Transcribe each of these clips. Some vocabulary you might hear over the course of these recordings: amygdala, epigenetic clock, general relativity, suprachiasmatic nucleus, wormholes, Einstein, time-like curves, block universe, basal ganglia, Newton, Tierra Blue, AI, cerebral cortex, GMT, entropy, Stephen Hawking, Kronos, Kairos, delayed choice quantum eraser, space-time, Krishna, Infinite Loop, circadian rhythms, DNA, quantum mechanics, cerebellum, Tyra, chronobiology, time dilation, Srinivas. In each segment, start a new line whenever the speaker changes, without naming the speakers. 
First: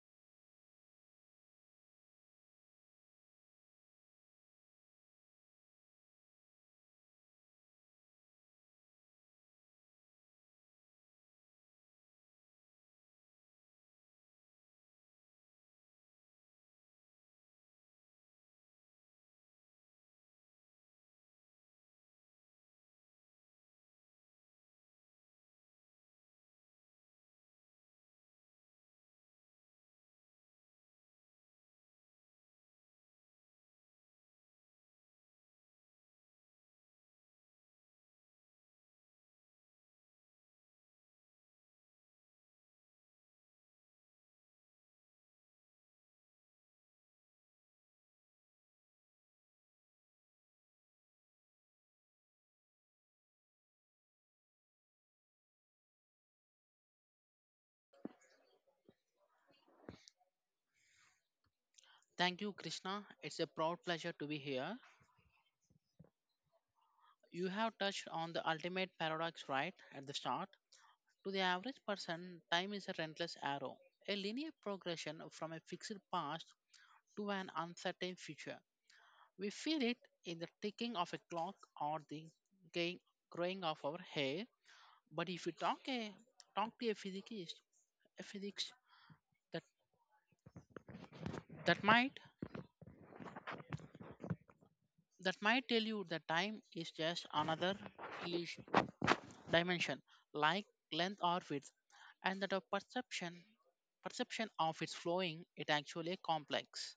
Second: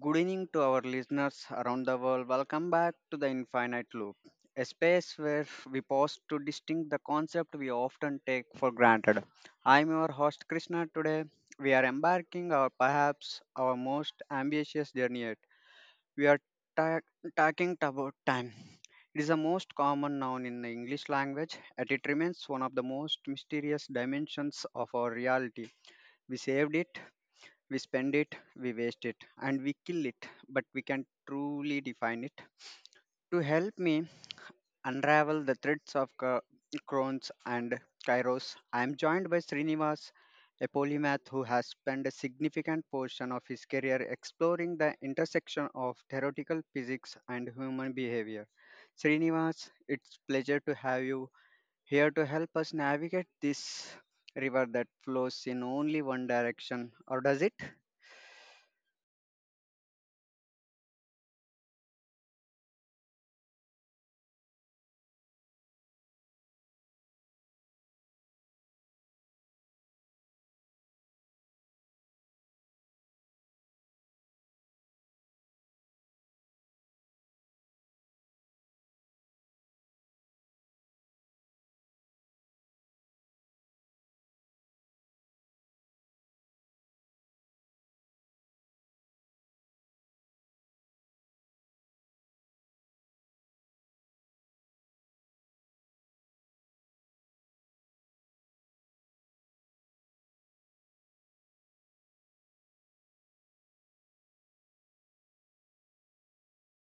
Good evening to our listeners around the world. Welcome back to the Infinite Loop, a space where we pause to distinct the concept we often take for granted. I'm your host Krishna. Today, we are embarking our perhaps our most ambitious journey yet. We are ta- talking about time. It is the most common noun in the English language, and it remains one of the most mysterious dimensions of our reality. We saved it we spend it, we waste it, and we kill it, but we can truly define it. To help me unravel the threads of Crohn's and Kairos, I am joined by Srinivas, a polymath who has spent a significant portion of his career exploring the intersection of theoretical physics and human behavior. Srinivas, it's pleasure to have you here to help us navigate this river that flows in only one direction, or does it?
Thank you, Krishna. It's a proud pleasure to be here. You have touched on the ultimate paradox right at the start. To the average person, time is a relentless arrow, a linear progression from a fixed past to an uncertain future. We feel it in the ticking of a clock or the gain- growing of our hair. But if you talk to a physicist, a physics that that might that might tell you that time is just another illusion. Dimension like length or width, and that of perception of its flowing it actually a complex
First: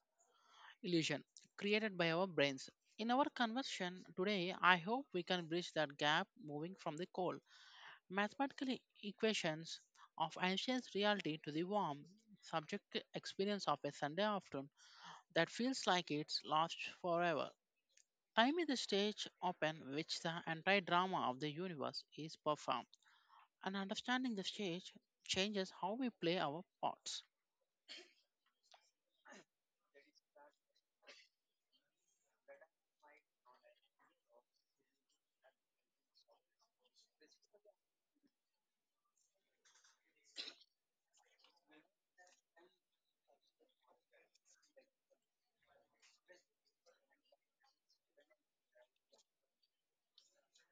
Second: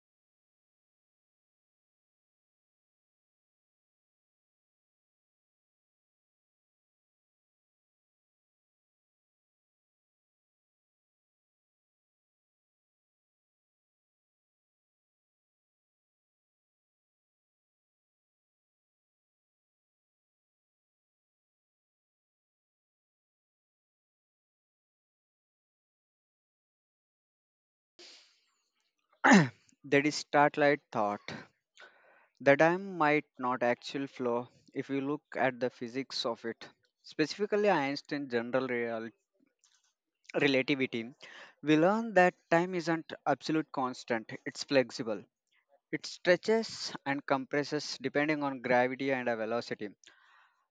illusion created by our brains in our conversation today. I hope we can bridge that gap, moving from the cold mathematical equations of ancient reality to the warm subjective experience of a Sunday afternoon that feels like it's lost forever. Time is the stage upon which the entire drama of the universe is performed, and understanding the stage changes how we play our parts.
That is startlight thought. The dam might not actually flow if we look at the physics of it. Specifically, Einstein's general relativity, we learn that time isn't absolute constant, it's flexible. It stretches and compresses depending on gravity and a velocity.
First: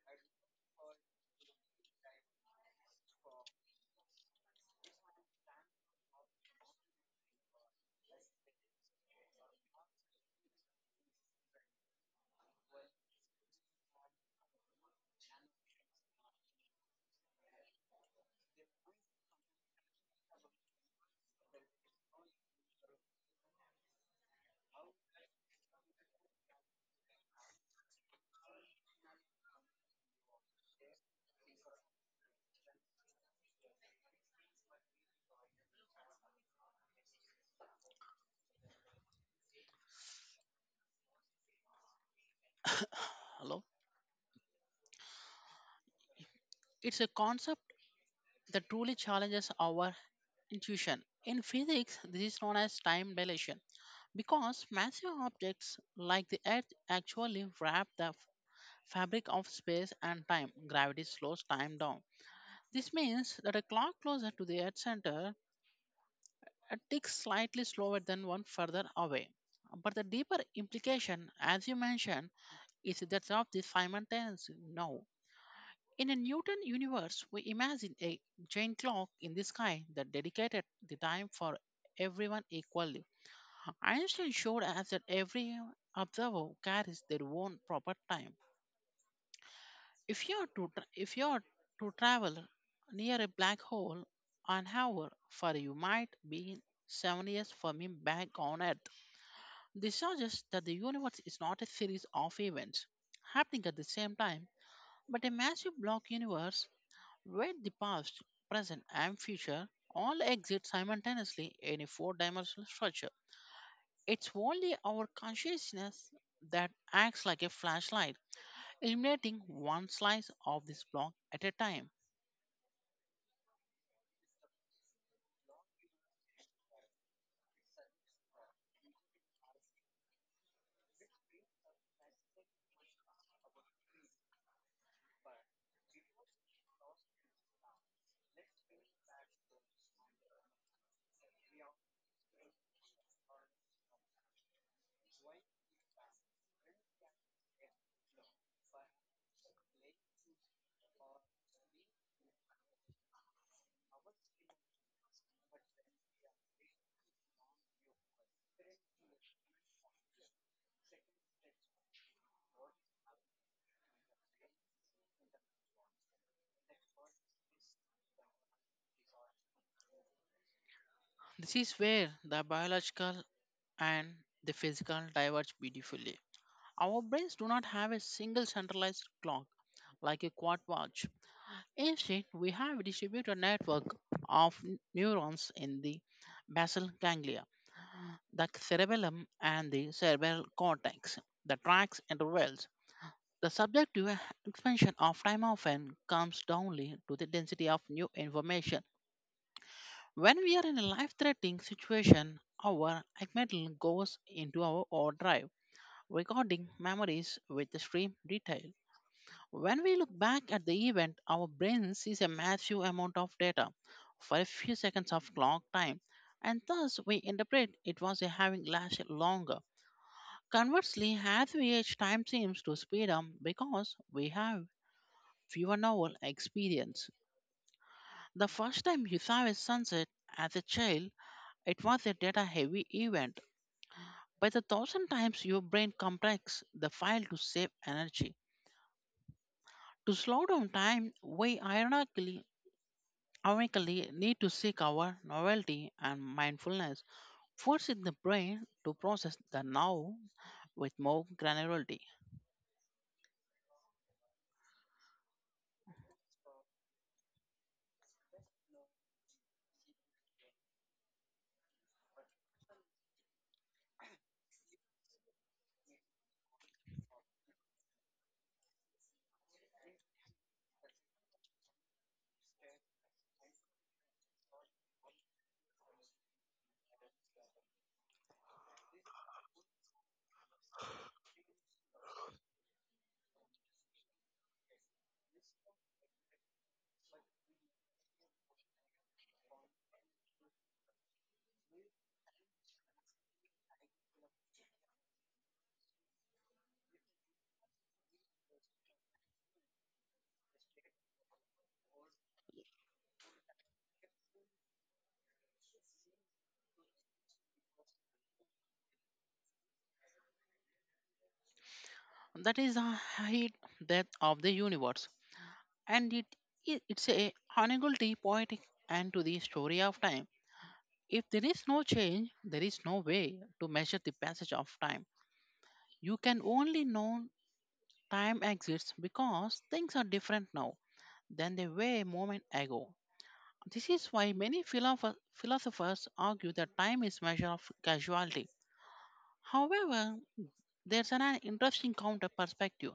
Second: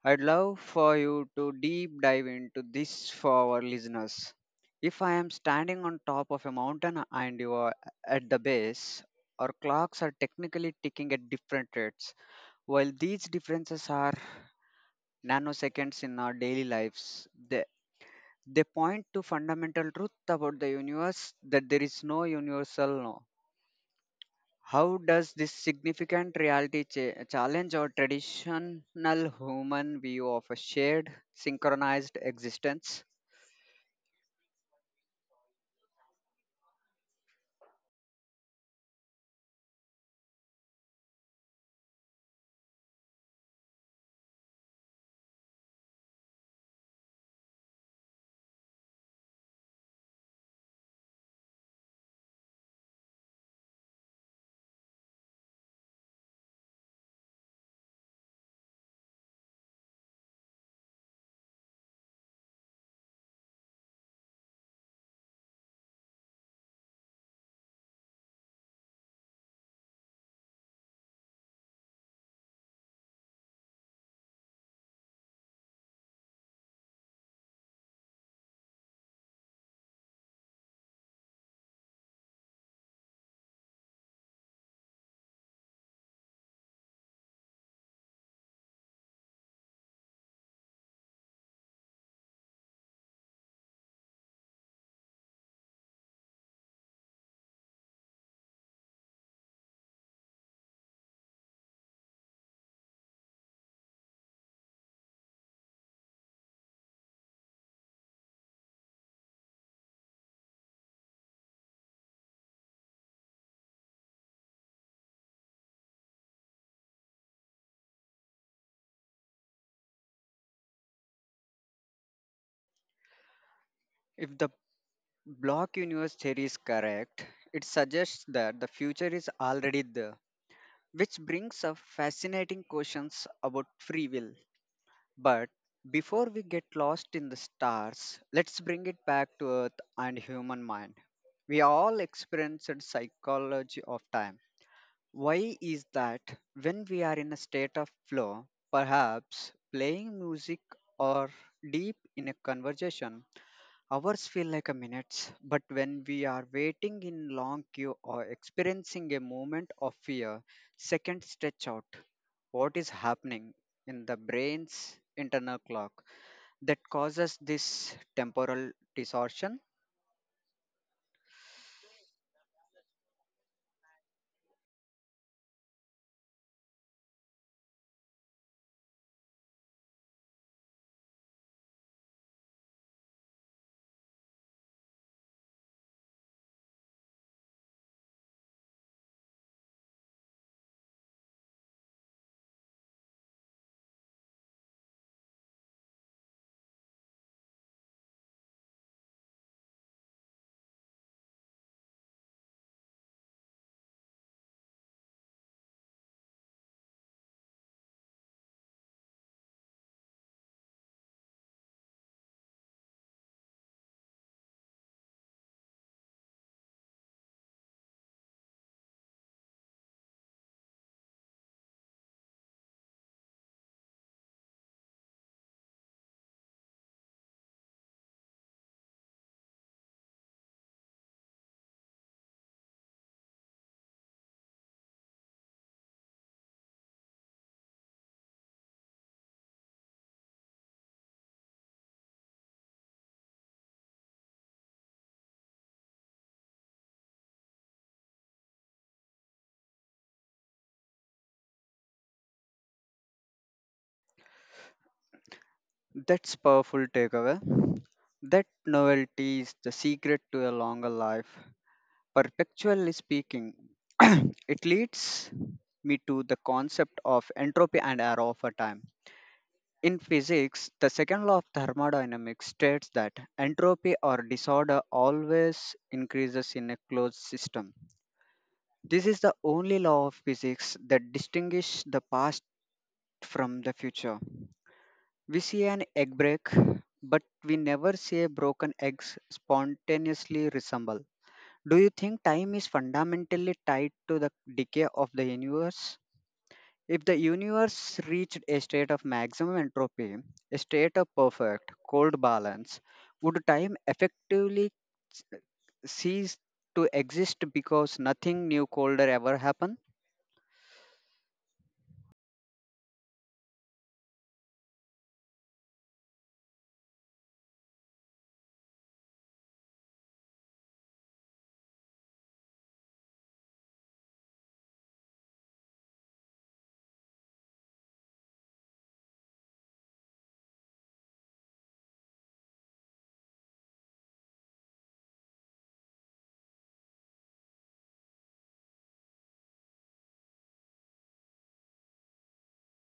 I'd love for you to deep dive into this for our listeners. If I am standing on top of a mountain and you are at the base, our clocks are technically ticking at different rates. While these differences are nanoseconds in our daily lives, they point to fundamental truth about the universe that there is no universal. How does this significant reality challenge our traditional human view of a shared, synchronized existence?
Hello? It's a concept that truly challenges our intuition. In physics, this is known as time dilation, because massive objects like the Earth actually wrap the fabric of space and time. Gravity slows time down. This means that a clock closer to the Earth center ticks slightly slower than one further away. But the deeper implication, as you mentioned, is that of the simultaneous now. In a Newton universe, we imagine a giant clock in the sky that dedicated the time for everyone equally. Einstein showed us that every observer carries their own proper time. If you are to tra- If you are to travel near a black hole, an hour for you might be 7 years for me back on Earth. This suggests that the universe is not a series of events happening at the same time, but a massive block universe where the past, present, and future all exist simultaneously in a four dimensional structure. It's only our consciousness that acts like a flashlight, illuminating one slice of this block at a time.
If the block universe theory is correct, it suggests that the future is already there, which brings up fascinating questions about free will. But before we get lost in the stars, let's bring it back to Earth and human mind. We all experienced psychology of time. Why is that when we are in a state of flow, perhaps playing music or deep in a conversation, hours feel like a minutes, but when we are waiting in long queue or experiencing a moment of fear, seconds stretch out. What is happening in the brain's internal clock that causes this temporal distortion?
This is where the biological and the physical diverge beautifully. Our brains do not have a single centralized clock like a quad watch. Instead, we have a distributed network of neurons in the basal ganglia, the cerebellum, and the cerebral cortex, the tracts and the wells. The subjective expansion of time often comes downly to the density of new information. When we are in a life-threatening situation, our amygdala goes into our overdrive, recording memories with extreme detail. When we look back at the event, our brain sees a massive amount of data for a few seconds of clock time, and thus we interpret it was having lasted longer. Conversely, as we age, time seems to speed up because we have fewer novel experience. The first time you saw a sunset as a child, it was a data heavy event. By the thousand times your brain compress the file to save energy. To slow down time, we ironically need to seek our novelty and mindfulness, forcing the brain to process the now with more granularity.
That's powerful takeaway. That novelty is the secret to a longer life. Perpectually speaking, it leads me to the concept of entropy and error over time. In physics, the second law of thermodynamics states that entropy or disorder always increases in a closed system. This is the only law of physics that distinguishes the past from the future. We see an egg break, but we never see a broken egg spontaneously resemble. Do you think time is fundamentally tied to the decay of the universe? If the universe reached a state of maximum entropy, a state of perfect, cold balance, would time effectively s- cease to exist because nothing new colder ever happened?
That is the height depth of the universe, and it, it's a unable poetic and to the story of time. If there is no change, there is no way to measure the passage of time. You can only know time exists because things are different now than they were a moment ago. This is why many philosophers argue that time is measure of causality. However, there's an interesting counter perspective.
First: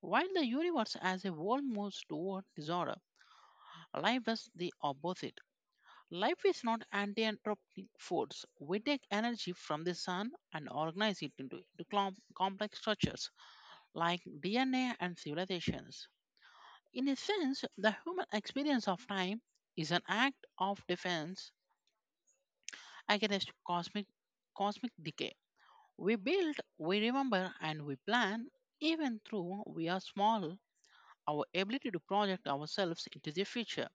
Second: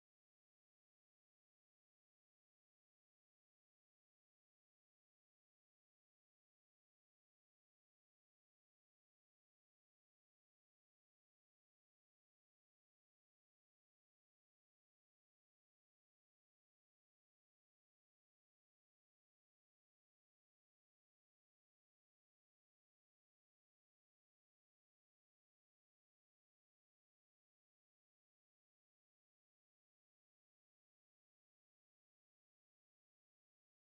While the universe as a whole moves toward disorder, life does the opposite. Life is not anti-entropic force. We take energy from the sun and organize it into, complex structures like DNA and civilizations. In a sense, the human experience of time is an act of defense against cosmic decay. We build, we remember, and we plan. Even though we are small, our ability to project ourselves into the future,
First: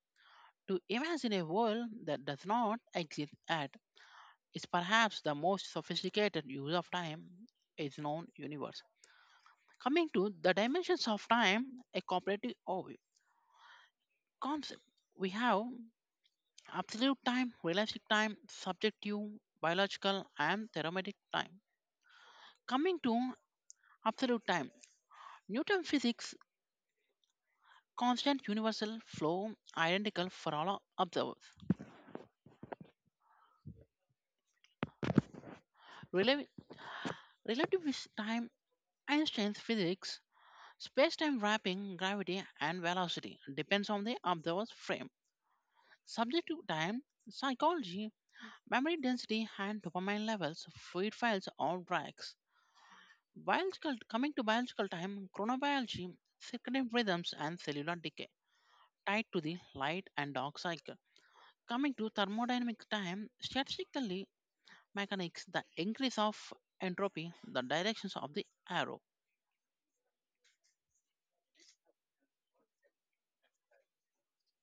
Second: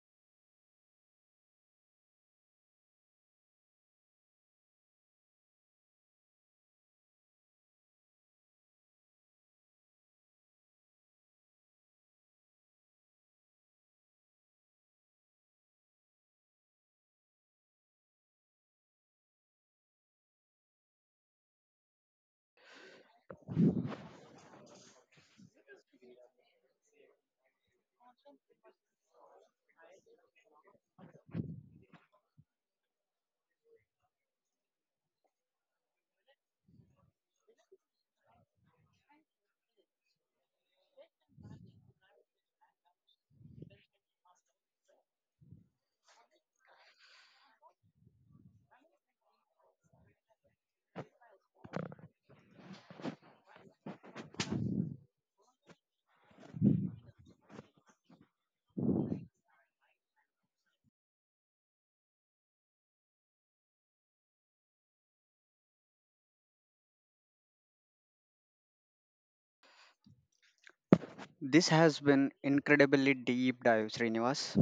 to imagine a world that does not exist at is perhaps the most sophisticated use of time is known universe. Coming to the dimensions of time, a cooperative overview concept. We have absolute time, realistic time, subjective, biological, and thermodynamic time. Coming to absolute time, Newton physics constant universal flow identical for all observers. Rel- Relativist time, Einstein's physics space-time wrapping, gravity, and velocity depends on the observer's frame. Subject to time, psychology, memory density, and dopamine levels, fluid files or tracks. Biological, coming to biological time, chronobiology, circadian rhythms, and cellular decay tied to the light and dark cycle. Coming to thermodynamic time, statistically mechanics, the increase of entropy, the directions of the arrow.
This has been incredibly deep dive, Srinivas.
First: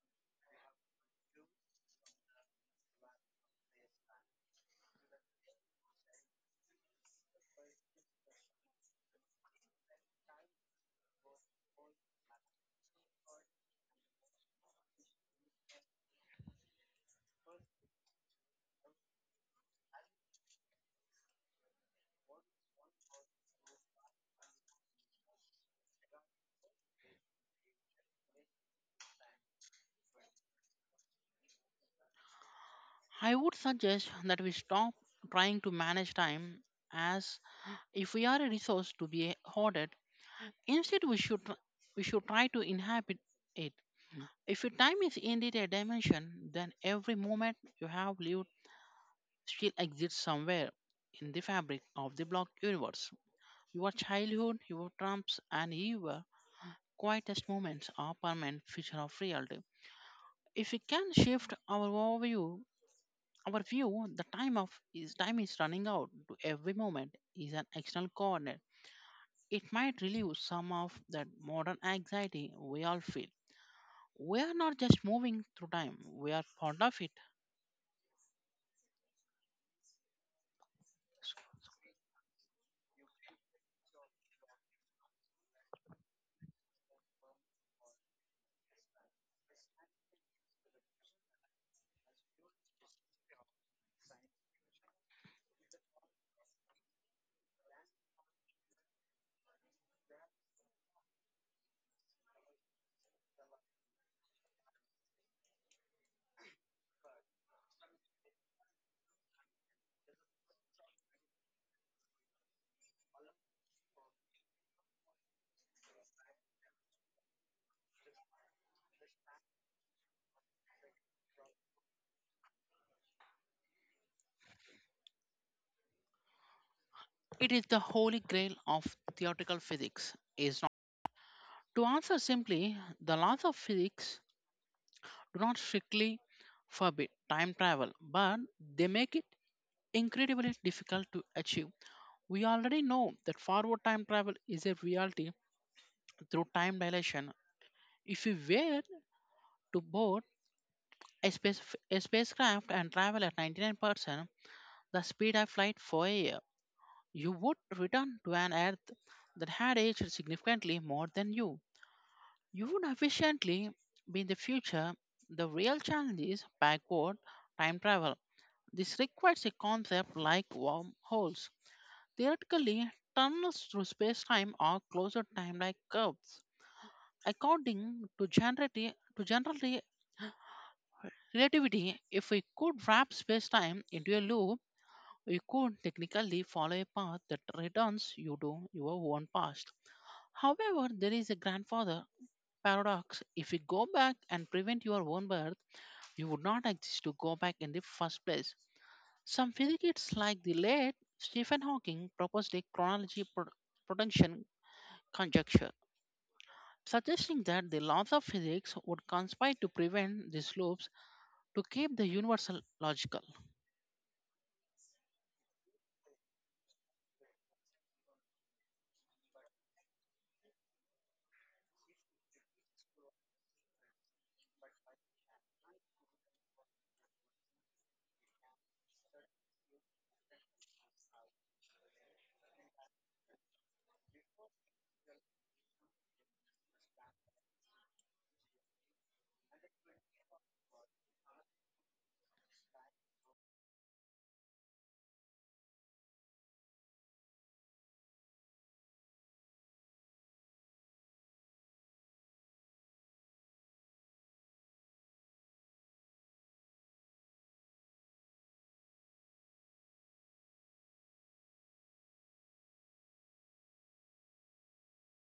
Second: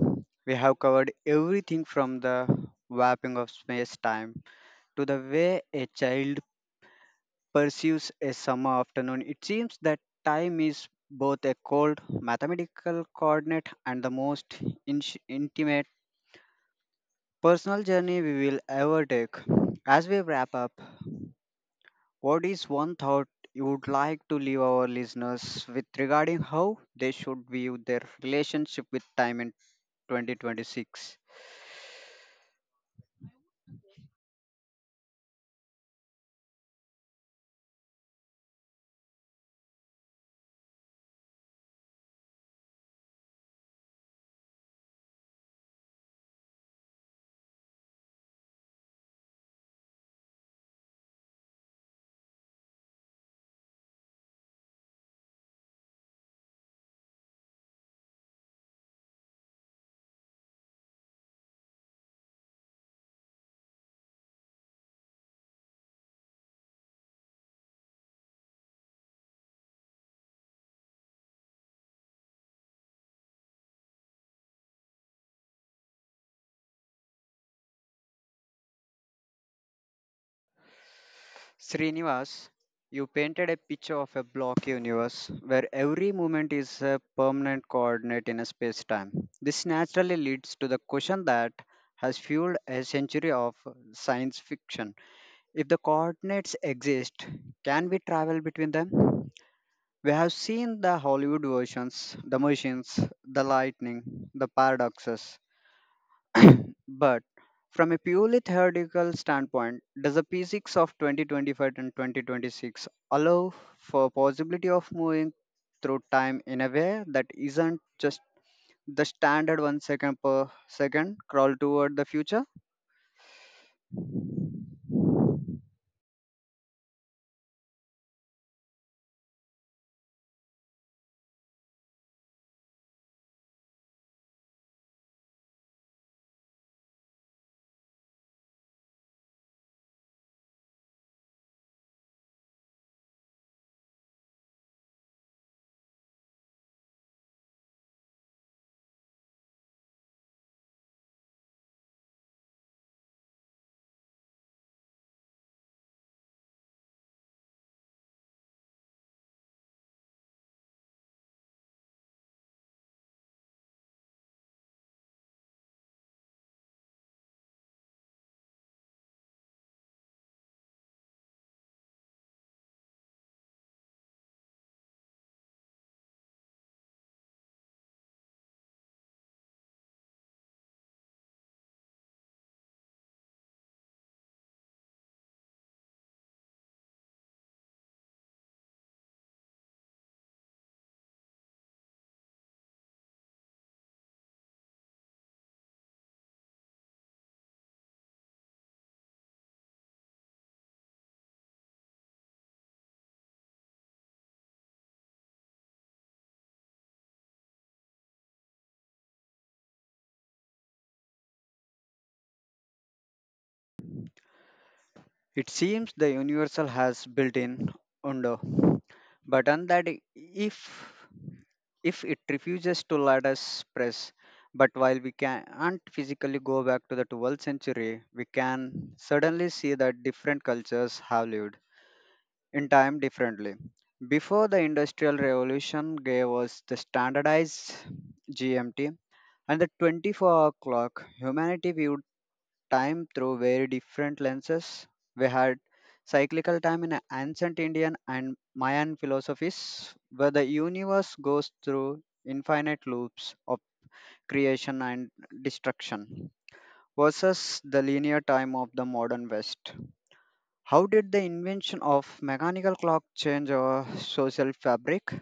We have covered everything from the warping of space time to the way a child pursues a summer afternoon. It seems that time is both a cold mathematical coordinate and the most in- intimate personal journey we will ever take. As we wrap up, what is one thought you would like to leave our listeners with regarding how they should view their relationship with time in 2026?
I would suggest that we stop trying to manage time as if we are a resource to be hoarded. Instead, we should try to inhabit it. If your time is indeed a dimension, then every moment you have lived still exists somewhere in the fabric of the block universe. Your childhood, your trumps, and your quietest moments are permanent feature of reality. If we can shift our overview, our view, the time of is time is running out to every moment is an external coordinate, it might relieve some of that modern anxiety we all feel. We are not just moving through time, we are part of it.
Srinivas, you painted a picture of a block universe where every movement is a permanent coordinate in a space time. This naturally leads to the question that has fueled a century of science fiction. If the coordinates exist, can we travel between them? We have seen the Hollywood versions, the machines, the lightning, the paradoxes. But from a purely theoretical standpoint, does the physics of 2025 and 2026 allow for possibility of moving through time in a way that isn't just the standard 1 second per second crawl toward the future?
It is the holy grail of theoretical physics, is not. To answer simply, the laws of physics do not strictly forbid time travel, but they make it incredibly difficult to achieve. We already know that forward time travel is a reality through time dilation. If we were to board a, space, a spacecraft and travel at 99%, the speed of light for a year, you would return to an Earth that had aged significantly more than you. You would efficiently be in the future. The real challenge is backward time travel. This requires a concept like wormholes. Theoretically, tunnels through space-time are closer time-like curves. According to to general relativity, if we could wrap space-time into a loop, we could technically follow a path that returns you to your own past. However, there is a grandfather paradox. If you go back and prevent your own birth, you would not exist to go back in the first place. Some physicists, like the late Stephen Hawking, proposed a chronology protection conjecture, suggesting that the laws of physics would conspire to prevent these loops to keep the universal logical.
It seems the universal has built in undo button that if if it refuses to let us press. But while we can't physically go back to the 12th century, we can suddenly see that different cultures have lived in time differently. Before the Industrial Revolution gave us the standardized GMT and the 24-hour clock, humanity viewed time through very different lenses. We had cyclical time in ancient Indian and Mayan philosophies, where the universe goes through infinite loops of creation and destruction, versus the linear time of the modern West. How did the invention of mechanical clock change our social fabric?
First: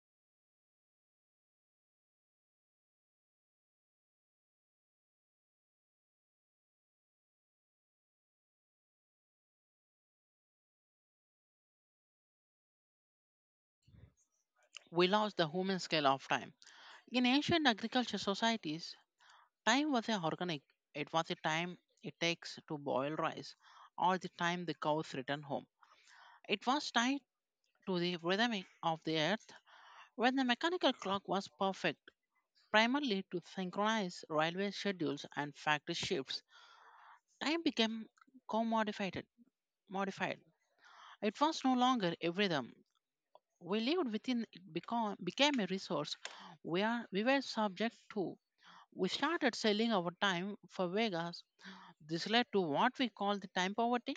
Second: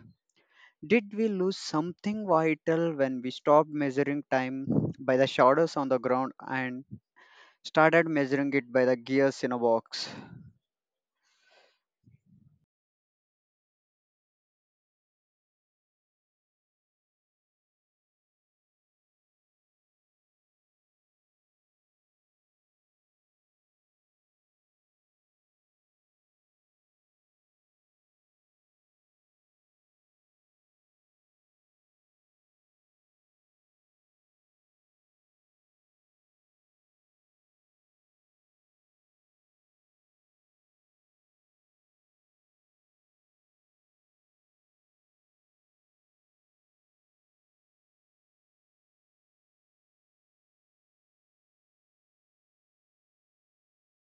Did we lose something vital when we stopped measuring time by the shadows on the ground and started measuring it by the gears in a box?
We lost the human scale of time. In ancient agricultural societies, time was a organic. It was the time it takes to boil rice, or the time the cows return home. It was tied to the rhythm of the earth. When the mechanical clock was perfect, primarily to synchronize railway schedules and factory shifts, time became commodified. Modified. It was no longer a rhythm. We lived within it become, became a resource we, are, we were subject to. We started selling our time for Vegas. This led to what we call the time poverty,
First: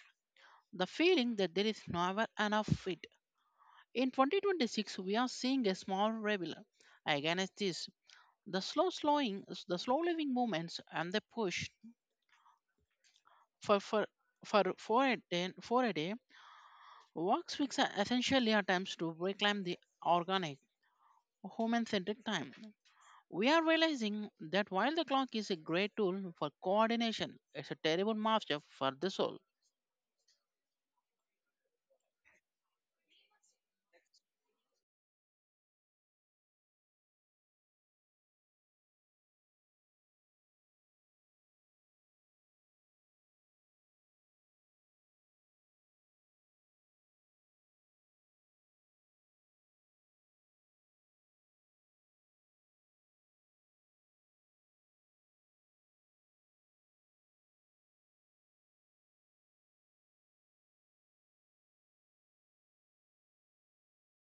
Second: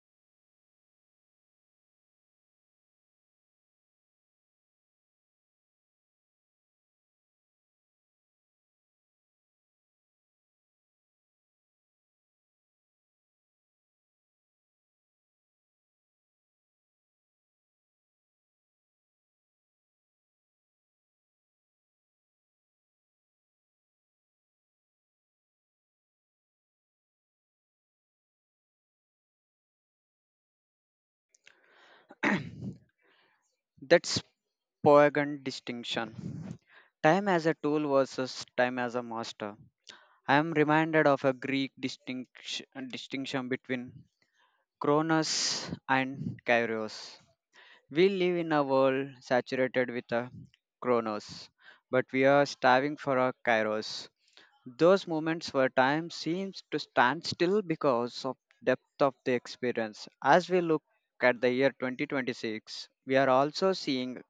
the feeling that there is never enough it. In 2026, we are seeing a small rebel against this. The slow slowing, the slow living movements, and the push for for for four a day, for a day works weeks are essentially attempts to reclaim the organic human-centered time. We are realizing that while the clock is a great tool for coordination, it's a terrible master for the soul.
That's Poygan distinction. Time as a tool versus time as a master. I am reminded of a Greek distinction between Kronos and Kairos. We live in a world saturated with a Kronos, but we are starving for a Kairos. Those moments where time seems to stand still because of depth of the experience. As we look at the year 2026, we are also seeing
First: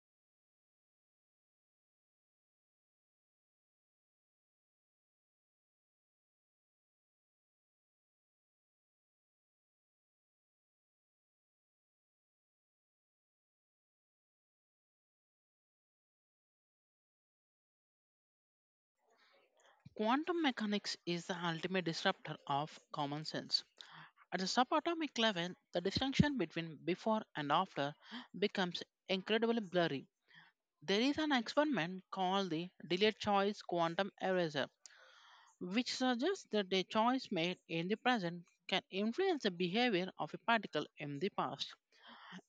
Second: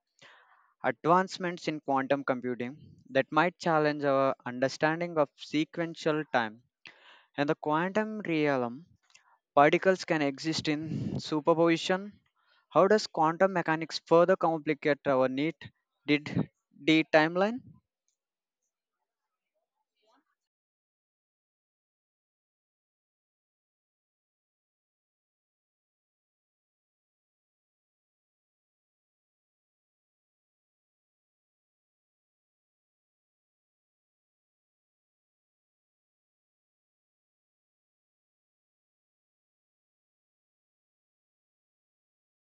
advancements in quantum computing that might challenge our understanding of sequential time. In the quantum realm, particles can exist in superposition. How does quantum mechanics further complicate our neat did D timeline?
Quantum mechanics is the ultimate disruptor of common sense. At the subatomic level, the distinction between before and after becomes incredibly blurry. There is an experiment called the delayed choice quantum eraser, which suggests that a choice made in the present can influence the behavior of a particle in the past.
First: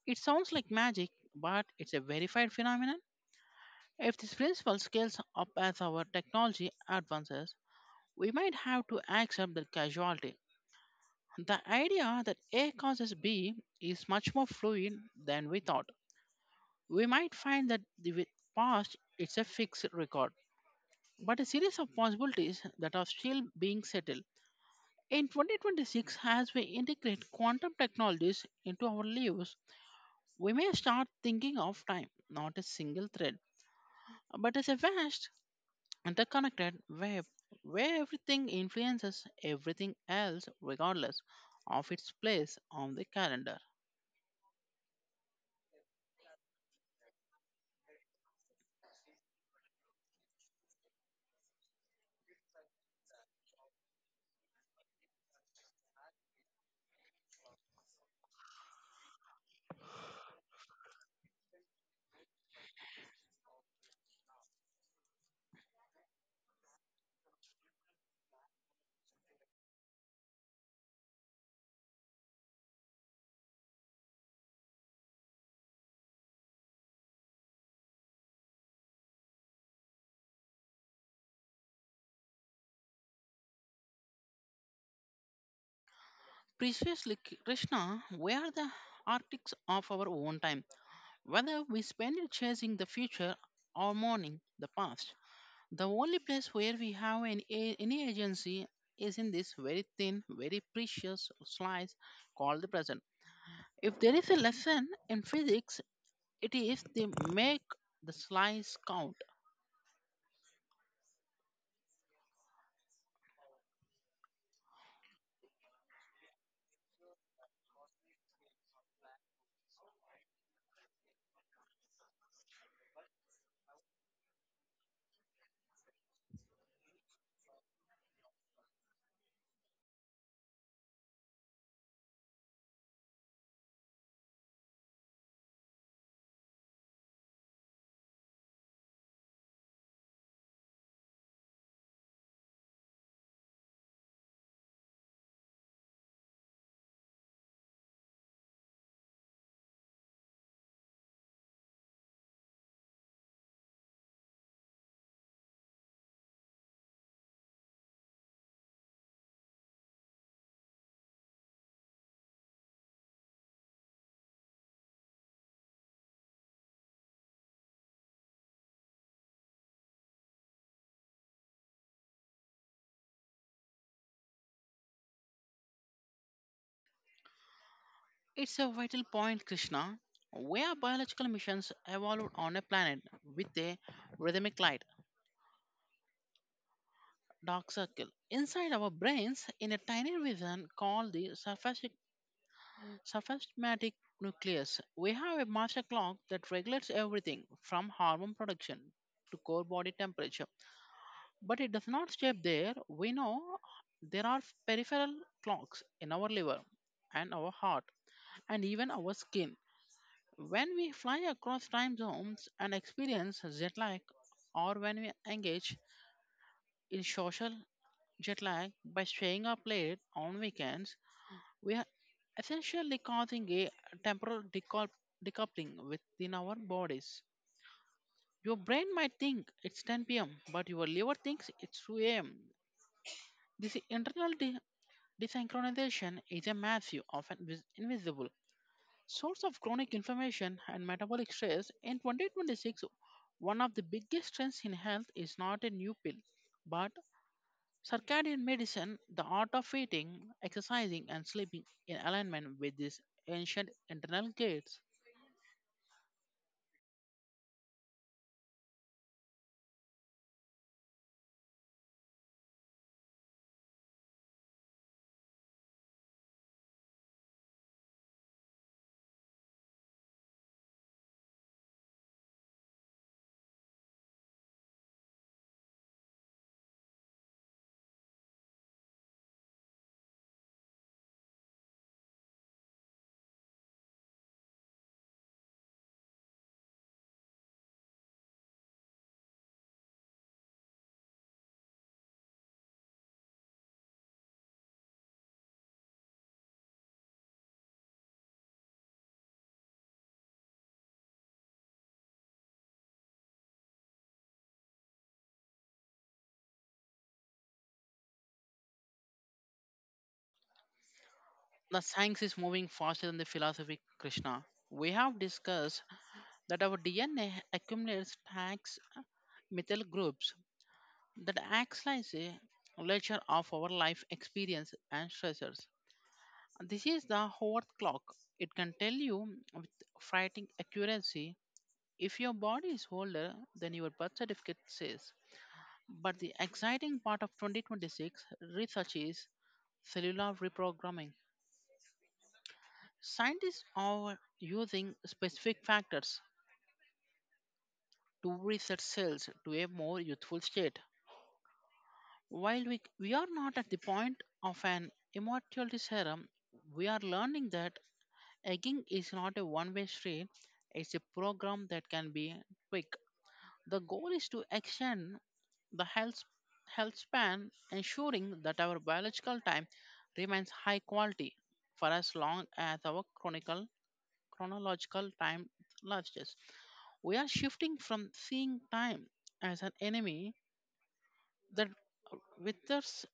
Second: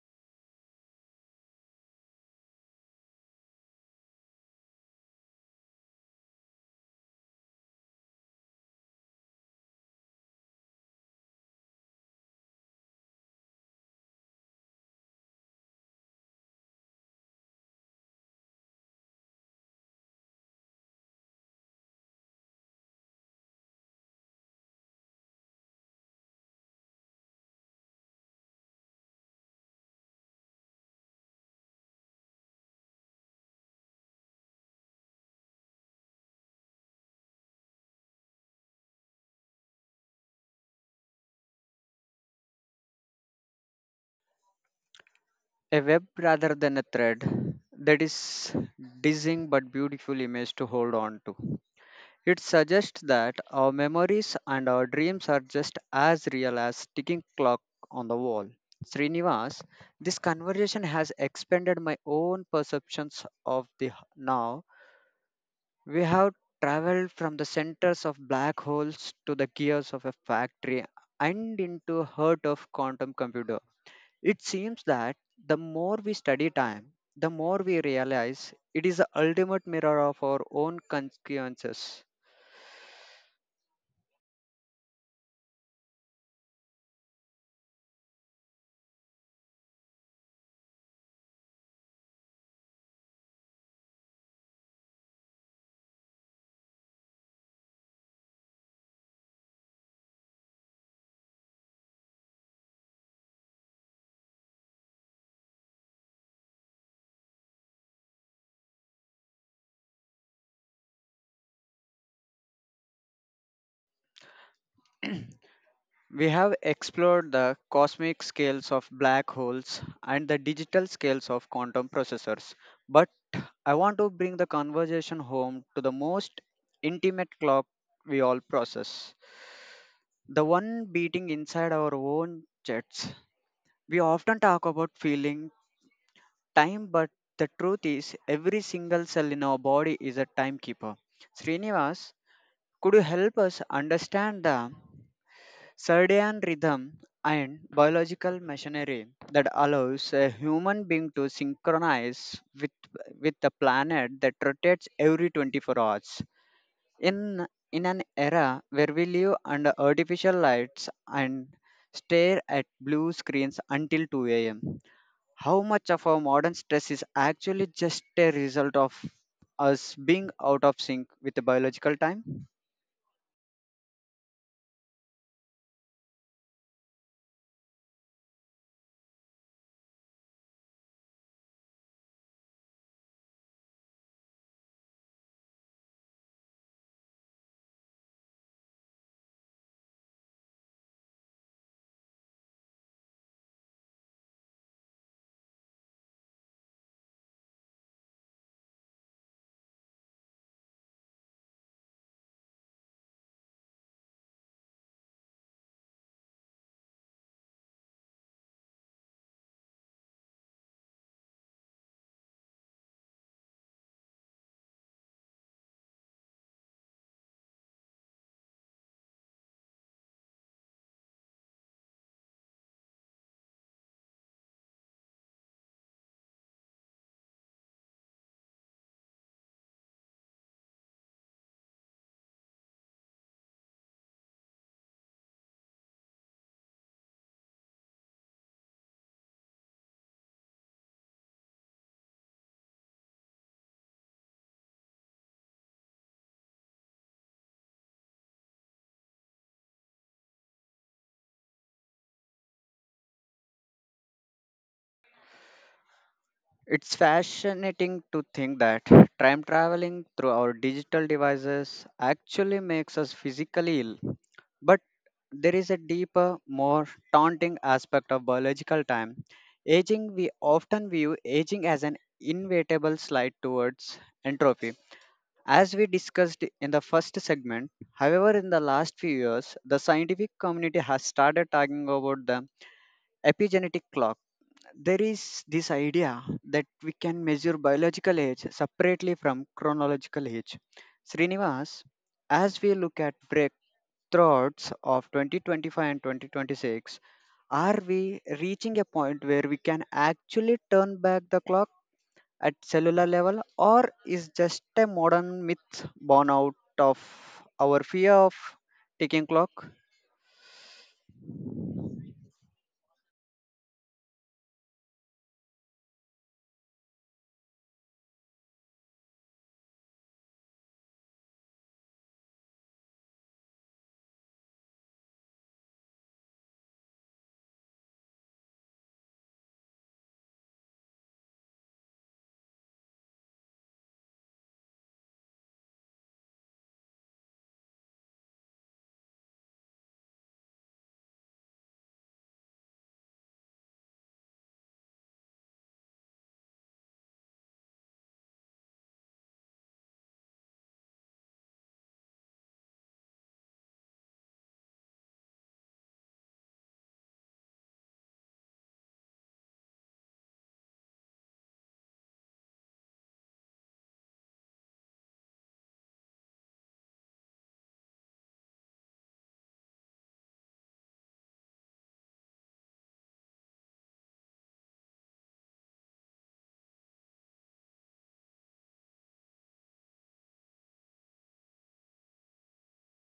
It sounds like magic, but it's a verified phenomenon. If this principle scales up as our technology advances, we might have to accept the casualty. The idea that A causes B is much more fluid than we thought. We might find that with past it's a fixed record, but a series of possibilities that are still being settled. In 2026, as we integrate quantum technologies into our lives, we may start thinking of time not as single thread, but as a vast, interconnected web where everything influences everything else regardless of its place on the calendar.
A web rather than a thread. That is dizzying but beautiful image to hold on to. It suggests that our memories and our dreams are just as real as ticking clock on the wall. Srinivas, this conversation has expanded my own perceptions of the now. We have traveled from the centers of black holes to the gears of a factory and into heart of quantum computer. It seems that the more we study time, the more we realize it is the ultimate mirror of our own consciousness.
Preciously, Krishna, we are the architects of our own time. Whether we spend it chasing the future or mourning the past, the only place where we have any agency is in this very thin, very precious slice called the present. If there is a lesson in physics, it is to make the slice count.
We have explored the cosmic scales of black holes and the digital scales of quantum processors, but I want to bring the conversation home to the most intimate clock we all process the one beating inside our own chests. We often talk about feeling time, but the truth is, every single cell in our body is a timekeeper. Srinivas, could you help us understand the circadian rhythm and biological machinery that allows a human being to synchronize with the planet that rotates every 24 hours? In, in an era where we live under artificial lights and stare at blue screens until 2 a.m. How much of our modern stress is actually just a result of us being out of sync with the biological time?
It's a vital point, Krishna. Where biological missions evolved on a planet with a rhythmic light dark circle inside our brains in a tiny region called the symphatic nucleus. We have a master clock that regulates everything from hormone production to core body temperature, but it does not stay there. We know there are peripheral clocks in our liver and our heart and even our skin. When we fly across time zones and experience jet lag, or when we engage in social jet lag by staying up late on weekends, we are essentially causing a temporal decou- decoupling within our bodies. Your brain might think it's 10 p.m., but your liver thinks it's 2 am. This desynchronization is a massive, often invisible source of chronic inflammation and metabolic stress. In 2026, one of the biggest trends in health is not a new pill, but circadian medicine, the art of eating, exercising, and sleeping in alignment with these ancient internal gates.
It's fascinating to think that time traveling through our digital devices actually makes us physically ill. But there is a deeper, more daunting aspect of biological time. Aging, we often view aging as an inevitable slide towards entropy. As we discussed in the first segment, however, in the last few years, the scientific community has started talking about the epigenetic clock. There is this idea that we can measure biological age separately from chronological age. Srinivas, as we look at breakthroughs of 2025 and 2026, are we reaching a point where we can actually turn back the clock at cellular level, or is just a modern myth born out of our fear of ticking clock?
The science is moving faster than the philosophy, Krishna. We have discussed that our DNA accumulates tax methyl groups that acts as a ledger of our life experience and stressors. This is the Howard clock. It can tell you with frightening accuracy if your body is older than your birth certificate says. But the exciting part of 2026 research is cellular reprogramming. Scientists are using specific factors to reset cells to a more youthful state. While we are not at the point of an immortality serum, we are learning that aging is not a one way street, it's a program that can be quick. The goal is to extend the health span, ensuring that our biological time remains high quality for as long as our chronological time lasts. We are shifting from seeing time as an enemy that withers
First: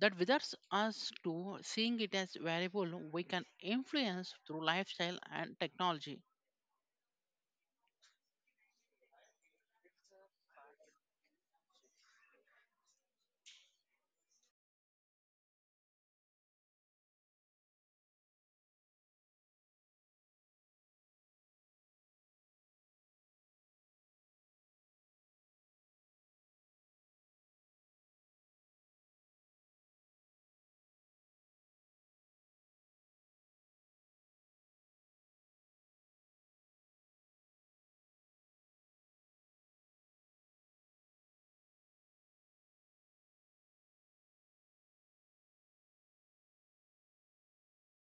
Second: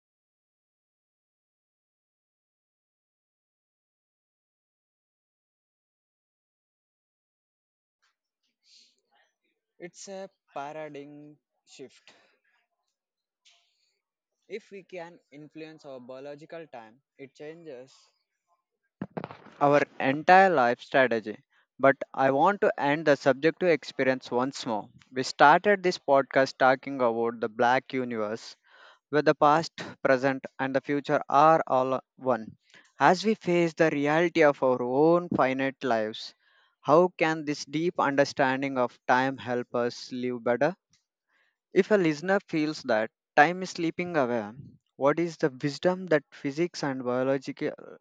us to seeing it as variable we can influence through lifestyle and technology.
It's a paradigm shift. If we can influence our biological time, it changes our entire life strategy. But I want to end the subjective experience once more. We started this podcast talking about the black universe, where the past, present, and the future are all one. As we face the reality of our own finite lives, how can this deep understanding of time help us live better? If a listener feels that time is slipping away, what is the wisdom that physics and biology,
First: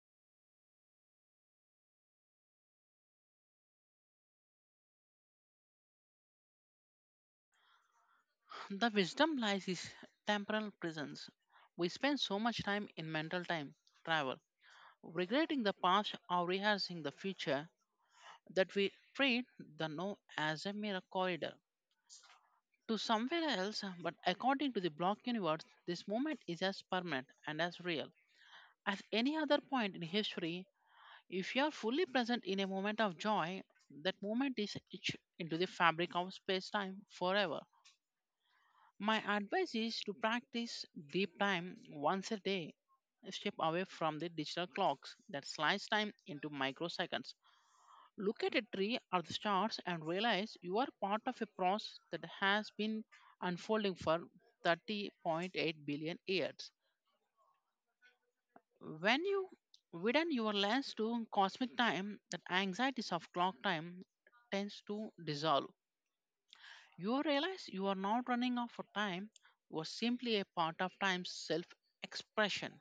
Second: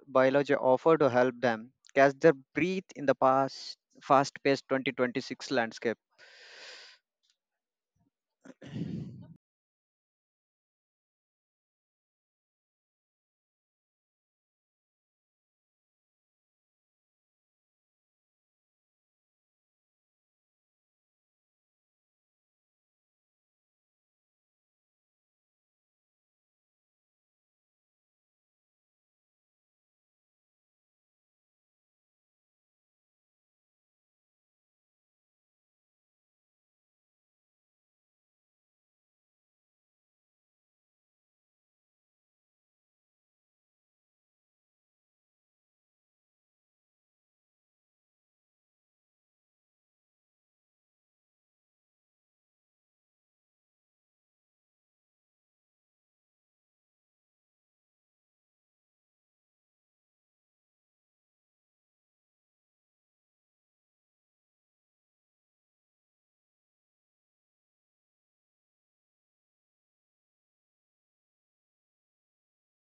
biology offer to help them catch their breath in the past, fast-paced 2026 landscape?
The wisdom lies is temporal presence. We spend so much time in mental time travel, regretting the past or rehearsing the future that we treat the now as a mere corridor to somewhere else. But according to the block universe, this moment is as permanent and as real as any other point in history. If you are fully present in a moment of joy, that moment is etched into the fabric of space-time forever. My advice is to practice deep time once a day. Step away from the digital clocks that slice time into microseconds. Look at a tree or the stars and realize you are part of a process that has been unfolding for 30.8 billion years. When you widen your lens to cosmic time, that anxieties of clock time tends to dissolve. You realize you are not running out of time, you are simply a part of time's self expression.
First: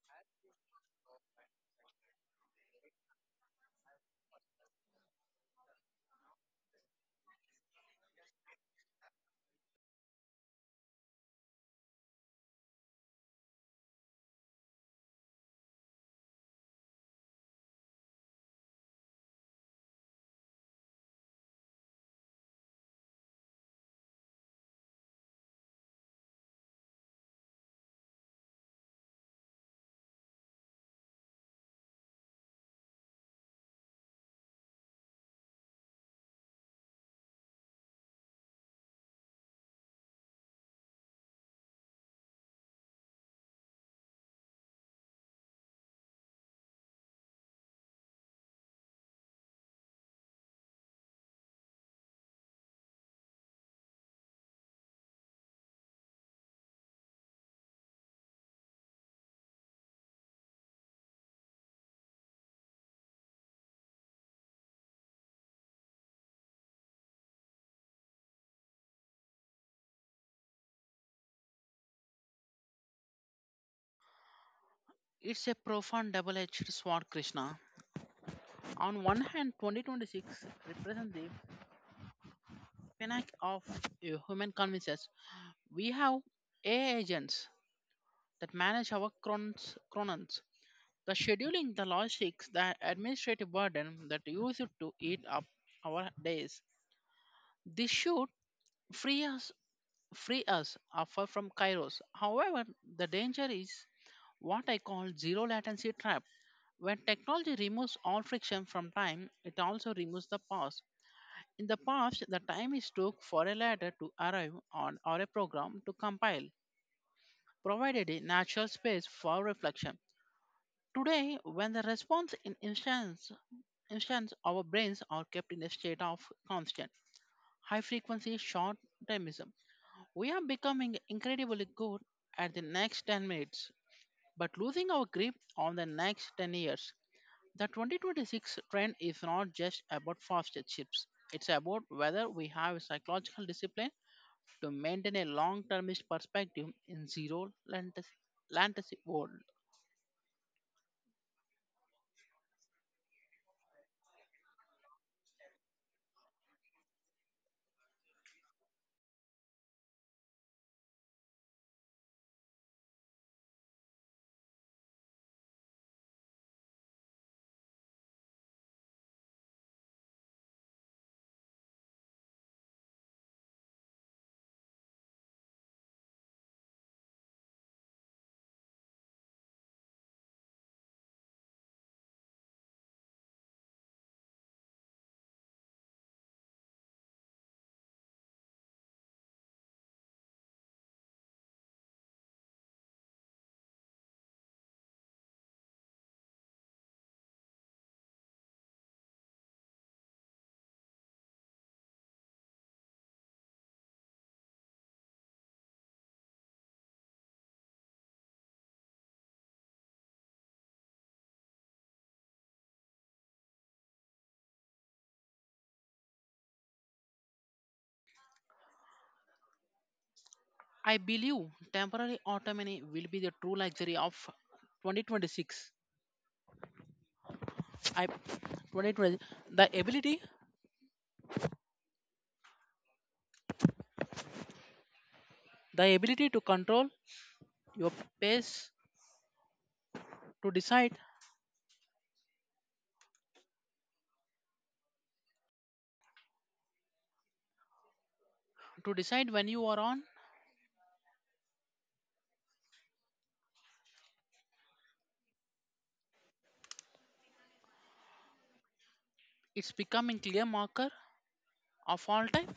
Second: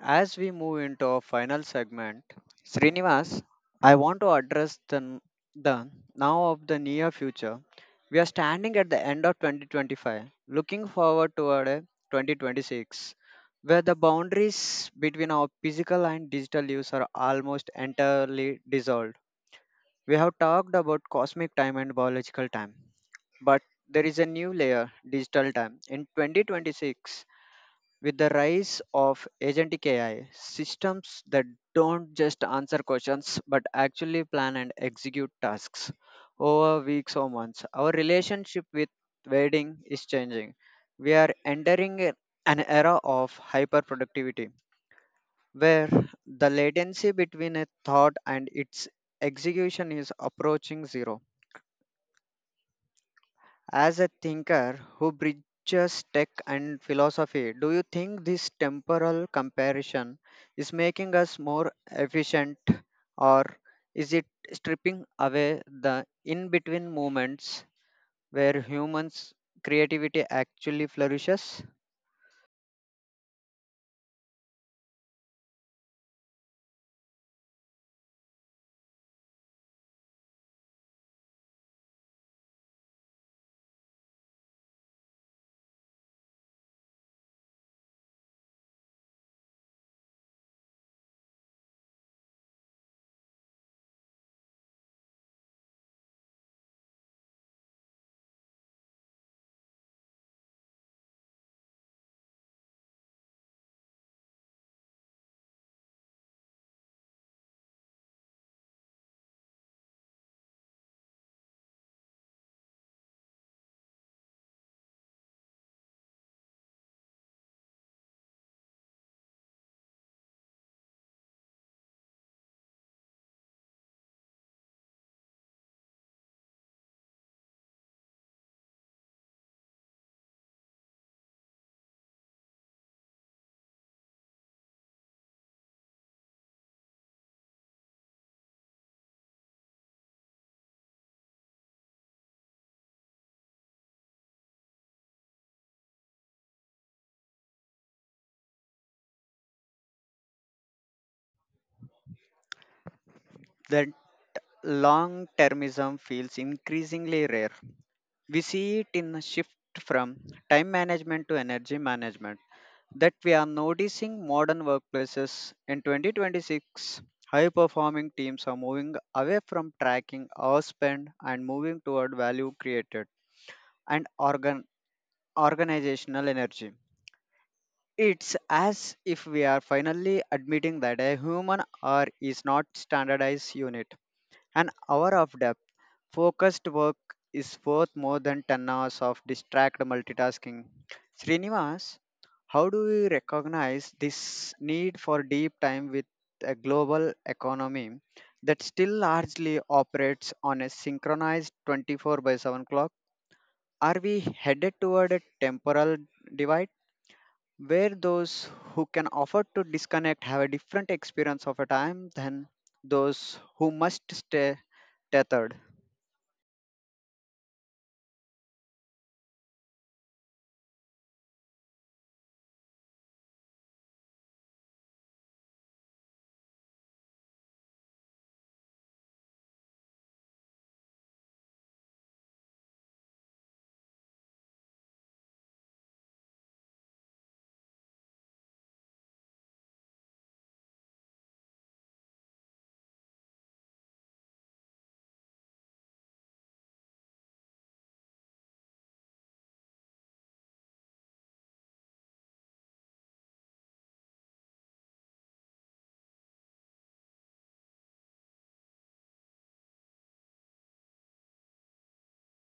As we move into our final segment, Srinivas, I want to address the now of the near future. We are standing at the end of 2025, looking forward toward a 2026, where the boundaries between our physical and digital lives are almost entirely dissolved. We have talked about cosmic time and biological time, but there is a new layer, digital time. In 2026, with the rise of agentic AI, systems that don't just answer questions but actually plan and execute tasks over weeks or months, our relationship with waiting is changing. We are entering an era of hyperproductivity where the latency between a thought and its execution is approaching zero. As a thinker who bridges tech and philosophy, do you think this temporal comparison is making us more efficient, or is it stripping away the in between moments where humans' creativity actually flourishes?
It's a profound double edged sword, Krishna. On one hand, 2026 represents the pinnacle of human convenience. We have AI agents that manage our chronons, the scheduling, the logistics, the administrative burden that used to eat up our days. This should free us free us offer from kairos. However, the danger is what I call zero latency trap. When technology removes all friction from time, it also removes the pause. In the past, the time is took for a letter to arrive on or a program to compile, provided a natural space for reflection. Today, when the response in instance our brains are kept in a state of constant high frequency short termism. We are becoming incredibly good at the next 10 minutes, but losing our grip on the next 10 years. The 2026 trend is not just about faster chips. It's about whether we have psychological discipline to maintain a long-termist perspective in zero-latency world.
That long termism feels increasingly rare. We see it in a shift from time management to energy management that we are noticing modern workplaces in 2026 high performing teams are moving away from tracking hours spent and moving toward value created and organizational energy. It's as if we are finally admitting that a human hour is not standardized unit an hour of depth focused work is worth more than 10 hours of distract multitasking. Srinivas, how do we recognize this need for deep time with a global economy that still largely operates on a synchronized 24 by 7 clock? Are we headed toward a temporal divide where those who can afford to disconnect have a different experience of a time than those who must stay tethered?
I believe temporary autonomy will be the true luxury of 2026. I 2020 the ability the ability to control your pace to decide to decide when you are on, it's becoming clear marker of all time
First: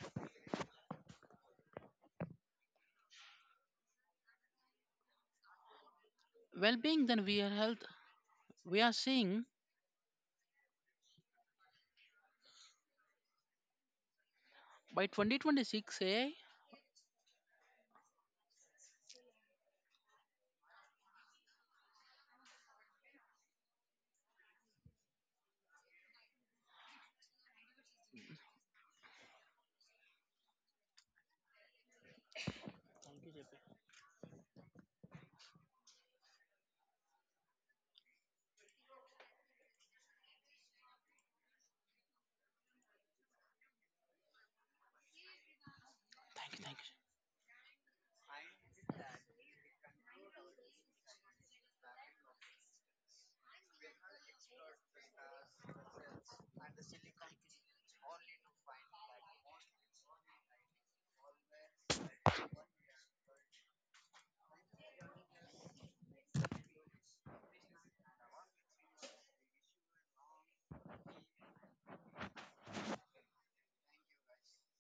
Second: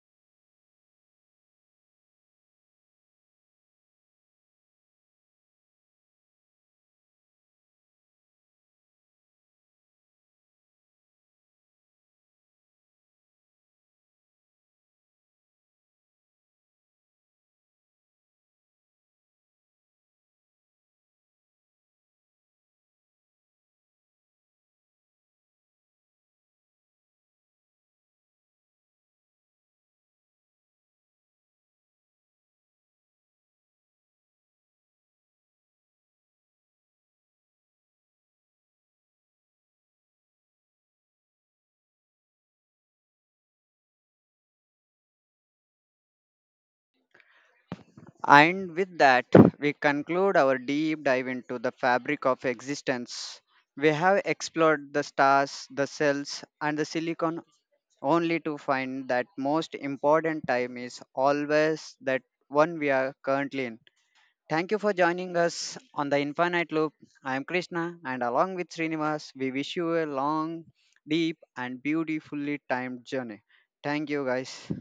well-being than we are health we are seeing. By 2026, AI, thank you.
And with that, we conclude our deep dive into the fabric of existence. We have explored the stars, the cells, and the silicon only to find that most important time is always that one we are currently in. Thank you for joining us on the Infinite Loop. I am Krishna, and along with Srinivas, we wish you a long, deep, and beautifully timed journey. Thank you, guys.